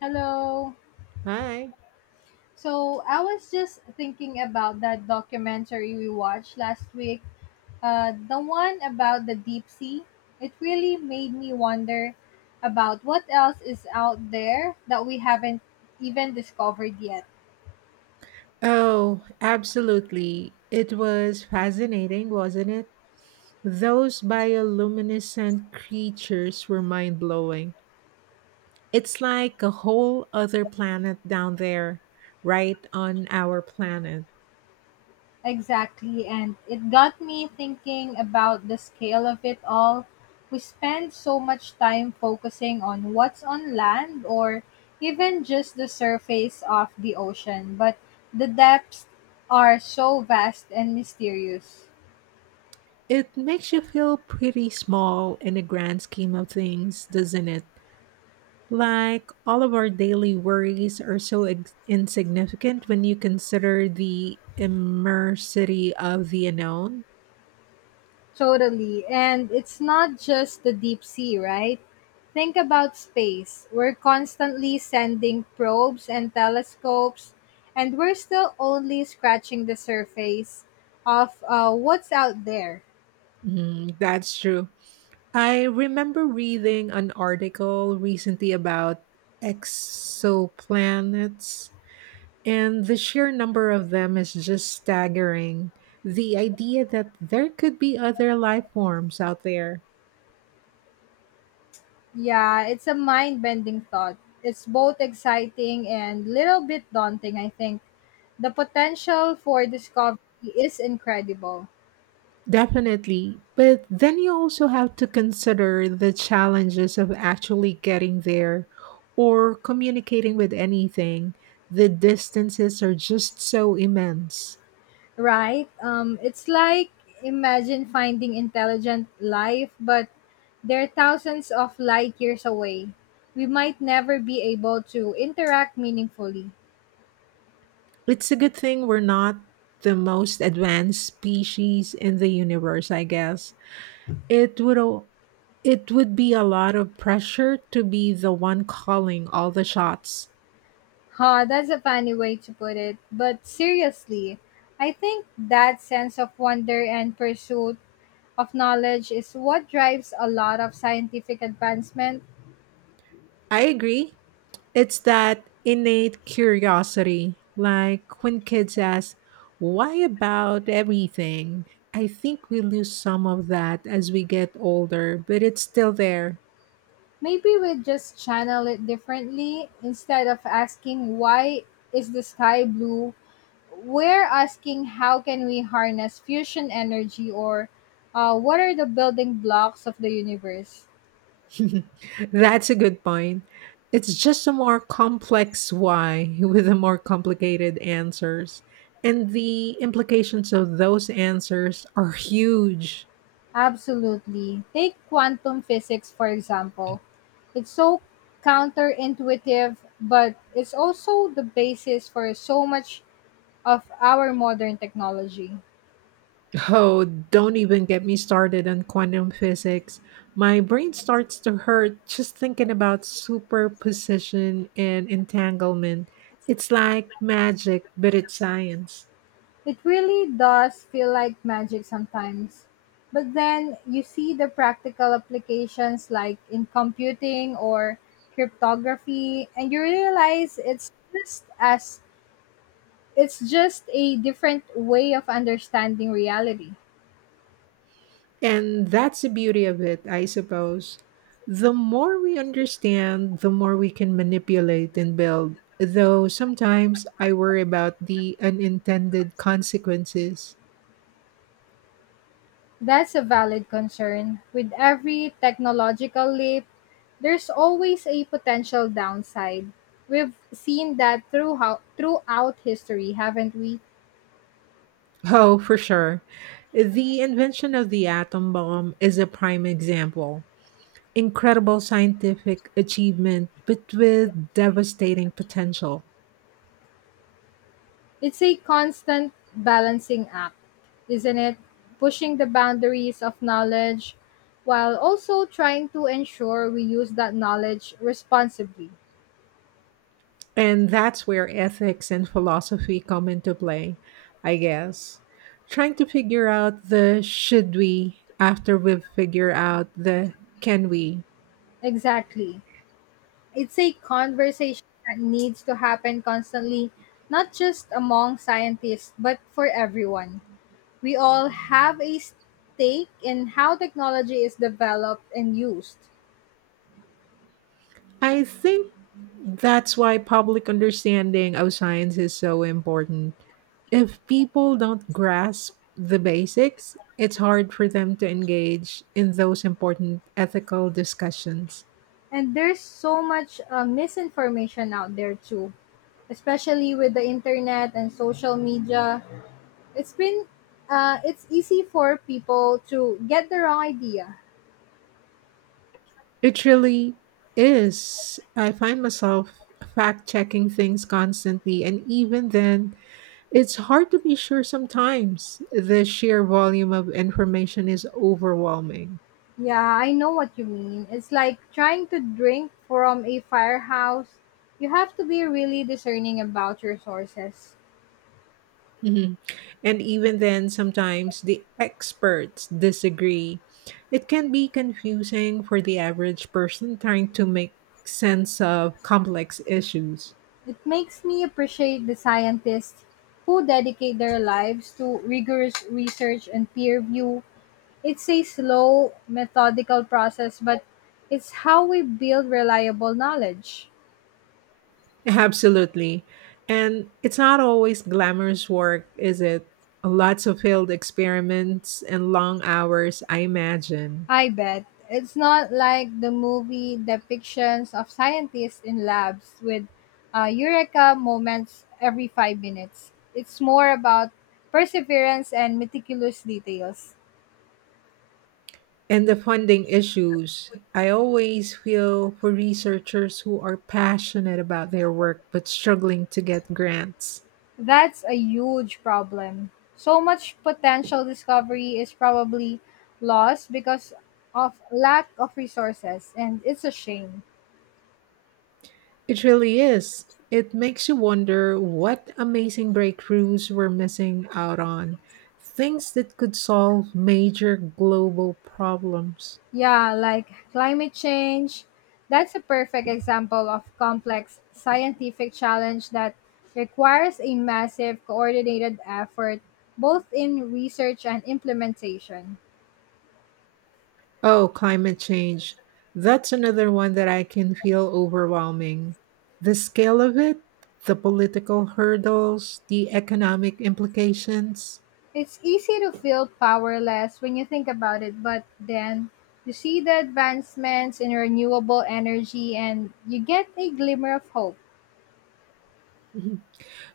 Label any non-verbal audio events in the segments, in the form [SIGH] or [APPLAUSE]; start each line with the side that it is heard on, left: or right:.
left: Hello.
right: Hi.
left: So I was just thinking about that documentary we watched last week, the one about the deep sea. It really made me wonder about what else is out there that we haven't even discovered yet.
right: Oh, absolutely. It was fascinating, wasn't it? Those bioluminescent creatures were mind blowing. It's like a whole other planet down there, right on our planet.
left: Exactly, and it got me thinking about the scale of it all. We spend so much time focusing on what's on land or even just the surface of the ocean, but the depths are so vast and mysterious.
right: It makes you feel pretty small in the grand scheme of things, doesn't it? Like, all of our daily worries are so insignificant when you consider the immersity of the unknown.
left: Totally. And it's not just the deep sea, right? Think about space. We're constantly sending probes and telescopes, and we're still only scratching the surface of what's out there.
right: That's true. I remember reading an article recently about exoplanets. And the sheer number of them is just staggering. The idea that there could be other life forms out there.
left: Yeah, it's a mind bending thought. It's both exciting and little bit daunting, I think. The potential for discovery is incredible.
right: Definitely. But then you also have to consider the challenges of actually getting there or communicating with anything. The distances are just so immense.
left: Right? It's like imagine finding intelligent life, but they're thousands of light years away. We might never be able to interact meaningfully.
right: It's a good thing we're not the most advanced species in the universe, I guess. It would o- it would be a lot of pressure to be the one calling all the shots.
left: Ha, that's a funny way to put it. But seriously, I think that sense of wonder and pursuit of knowledge is what drives a lot of scientific advancement.
right: I agree. It's that innate curiosity, like when kids ask, "Why about everything?" I think we lose some of that as we get older, but it's still there.
left: Maybe we just channel it differently instead of asking why is the sky blue we're asking how can we harness fusion energy or what are the building blocks of the universe?
right: [LAUGHS] That's a good point. It's just a more complex why [LAUGHS] with a more complicated answers. And the implications of those answers are huge.
left: Absolutely. Take quantum physics, for example. It's so counterintuitive, but it's also the basis for so much of our modern technology.
right: Oh, don't even get me started on quantum physics. My brain starts to hurt just thinking about superposition and entanglement. It's like magic, but it's science.
left: It really does feel like magic sometimes. But then you see the practical applications like in computing or cryptography and you realize it's just a different way of understanding reality.
right: And that's the beauty of it, I suppose. The more we understand, the more we can manipulate and build. Though sometimes I worry about the unintended consequences.
left: That's a valid concern. With every technological leap, there's always a potential downside. We've seen that throughout history, haven't we?
right: Oh, for sure. The invention of the atom bomb is a prime example. Incredible scientific achievement, but with devastating potential.
left: It's a constant balancing act, isn't it? Pushing the boundaries of knowledge while also trying to ensure we use that knowledge responsibly.
right: And that's where ethics and philosophy come into play, I guess. Trying to figure out the should we after we figure out the can we.
left: Exactly. It's a conversation that needs to happen constantly, not just among scientists, but for everyone. We all have a stake in how technology is developed and used.
right: I think that's why public understanding of science is so important. If people don't grasp the basics, it's hard for them to engage in those important ethical discussions.
left: And there's so much misinformation out there too, especially with the internet and social media. It's been it's easy for people to get the wrong idea.
right: It really is. I find myself fact checking things constantly, and even then, it's hard to be sure sometimes. The sheer volume of information is overwhelming.
left: Yeah, I know what you mean. It's like trying to drink from a firehouse. You have to be really discerning about your sources.
right: Mhm. And even then, sometimes the experts disagree. It can be confusing for the average person trying to make sense of complex issues.
left: It makes me appreciate the scientists who dedicate their lives to rigorous research and peer review. It's a slow, methodical process, but it's how we build reliable knowledge.
right: Absolutely. And it's not always glamorous work, is it? Lots of failed experiments and long hours, I imagine.
left: I bet. It's not like the movie depictions of scientists in labs with eureka moments every 5 minutes. It's more about perseverance and meticulous details.
right: And the funding issues. I always feel for researchers who are passionate about their work but struggling to get grants.
left: That's a huge problem. So much potential discovery is probably lost because of lack of resources, and it's a shame.
right: It really is. It makes you wonder what amazing breakthroughs we're missing out on, things that could solve major global problems.
left: Yeah, like climate change. That's a perfect example of complex scientific challenge that requires a massive coordinated effort both in research and implementation.
right: Oh, climate change. That's another one that I can feel overwhelming. The scale of it, the political hurdles, the economic implications.
left: It's easy to feel powerless when you think about it, but then you see the advancements in renewable energy and you get a glimmer of hope.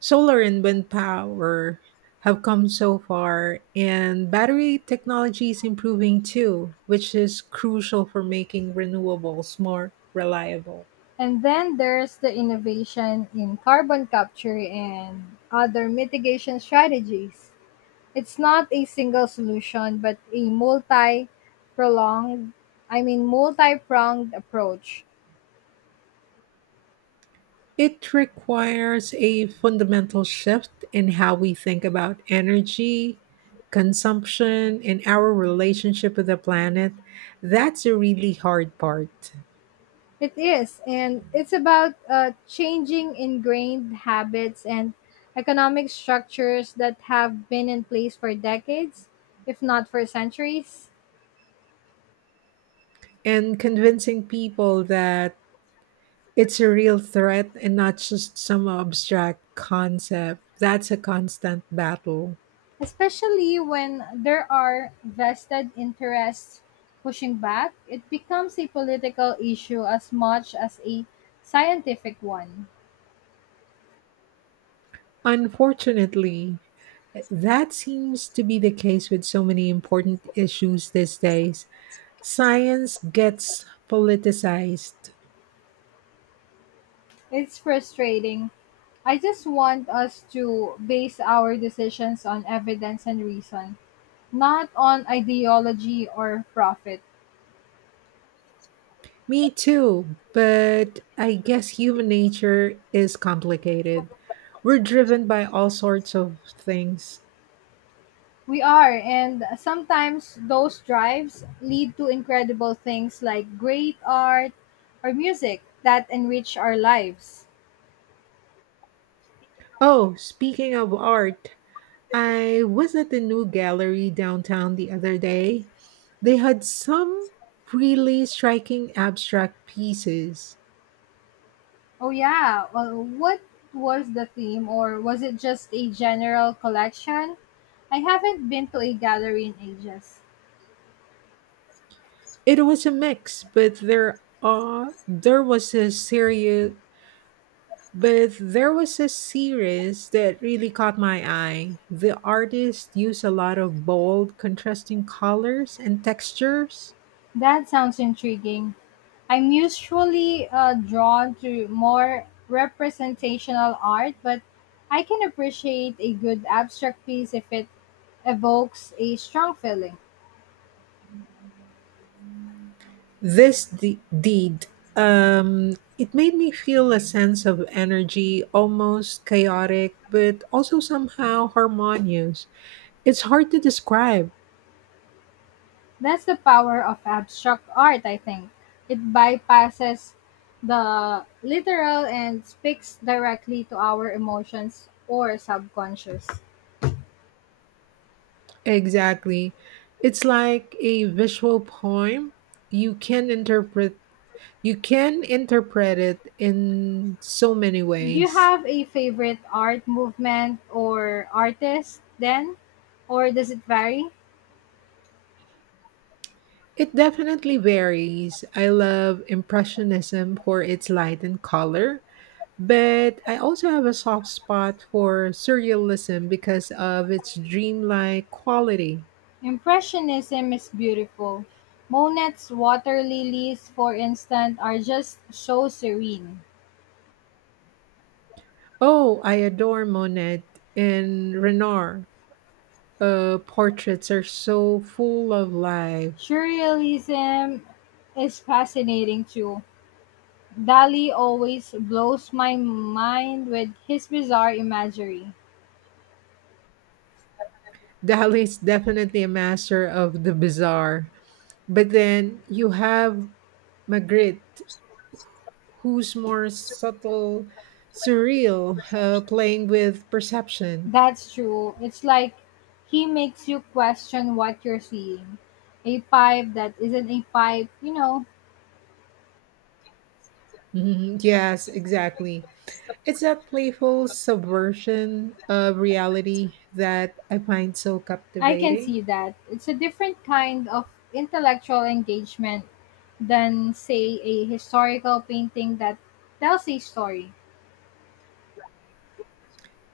right: Solar and wind power have come so far, and battery technology is improving too, which is crucial for making renewables more reliable.
left: And then there's the innovation in carbon capture and other mitigation strategies. It's not a single solution, but a multi prolonged I mean multi-pronged approach.
right: It requires a fundamental shift in how we think about energy, consumption, and our relationship with the planet. That's a really hard part.
left: It is, and it's about changing ingrained habits and economic structures that have been in place for decades, if not for centuries,
right: And convincing people that it's a real threat and not just some abstract concept, that's a constant battle.
left: especially when there are vested interests pushing back, it becomes a political issue as much as a scientific one.
right: Unfortunately, that seems to be the case with so many important issues these days. Science gets politicized.
left: It's frustrating. I just want us to base our decisions on evidence and reason, not on ideology or profit.
right: Me too, but I guess human nature is complicated. We're driven by all sorts of things.
left: We are, and sometimes those drives lead to incredible things like great art or music that enrich our lives.
right: Oh, speaking of art, I was at the new gallery downtown the other day. They had some really striking abstract pieces.
left: Oh, yeah. Well, what was the theme, or was it just a general collection? I haven't been to a gallery in ages.
right: It was a mix, but there are there was a serious But there was a series that really caught my eye. The artist used a lot of bold, contrasting colors and textures.
left: That sounds intriguing. I'm usually drawn to more representational art, but I can appreciate a good abstract piece if it evokes a strong feeling.
right: This de- deed, it made me feel a sense of energy, almost chaotic, but also somehow harmonious. It's hard to describe
left: That's the power of abstract art, I think. It bypasses the literal and speaks directly to our emotions or subconscious.
right: exactly. It's like a visual poem. You can interpret you can interpret it in so many
left: Do you
right: ways.
left: have a favorite art movement or artist then? Or does it vary?
right: It definitely varies. I love Impressionism for its light and color, but I also have a soft spot for Surrealism because of its dreamlike quality.
left: Impressionism is beautiful. Monet's water lilies, for instance, are just so serene.
right: Oh, I adore Monet and Renoir. Portraits are so full of life.
left: Surrealism is fascinating too. Dali always blows my mind with his bizarre imagery.
right: [LAUGHS] Dali's definitely a master of the bizarre. But then you have Magritte, who's more subtle, surreal, playing with perception.
left: That's true. It's like he makes you question what you're seeing. A pipe that isn't a pipe, you know.
right: Mhm. Yes, exactly. It's that playful subversion of reality that I find so
left: I can
right: captivating.
left: see that. It's a different kind of intellectual engagement than, say, a historical painting that tells a story.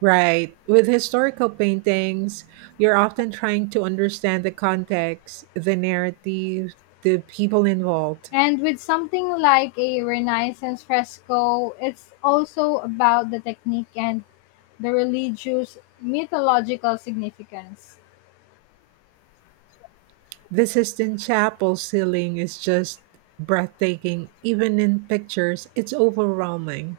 right: Right. With historical paintings, you're often trying to understand the context, the narrative, the people involved.
left: And with something like a Renaissance fresco, it's also about the technique and the religious mythological significance.
right: The Sistine Chapel ceiling is just breathtaking. Even in pictures, it's overwhelming.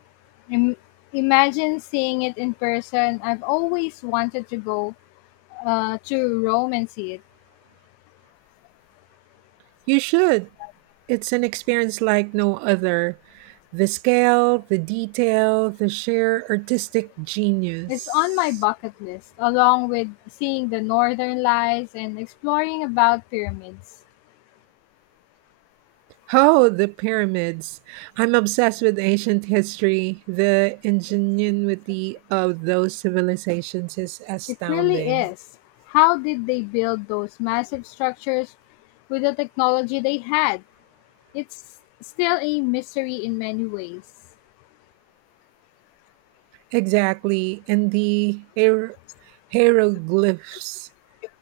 left: Im- Imagine seeing it in person. I've always wanted to go to Rome and see it.
right: You should. It's an experience like no other. The scale, the detail, the sheer artistic
left: It's on my
right: genius.
left: bucket list, along with seeing the northern lights and exploring about pyramids.
right: Oh, the pyramids. I'm obsessed with ancient history. The ingenuity of those civilizations is
left: It really
right: astounding.
left: is. How did they build those massive structures with the technology they had? It's still a mystery in many ways.
right: Exactly. And the hieroglyphs,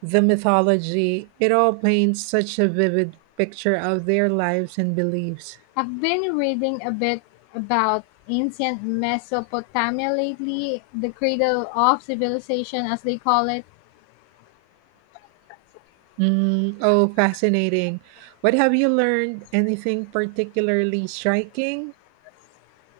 right: the mythology, it all paints such a vivid picture of their lives and beliefs.
left: I've been reading a bit about ancient Mesopotamia lately, the cradle of civilization as they call it.
right: Mm, oh, fascinating. What have you learned? Anything particularly striking,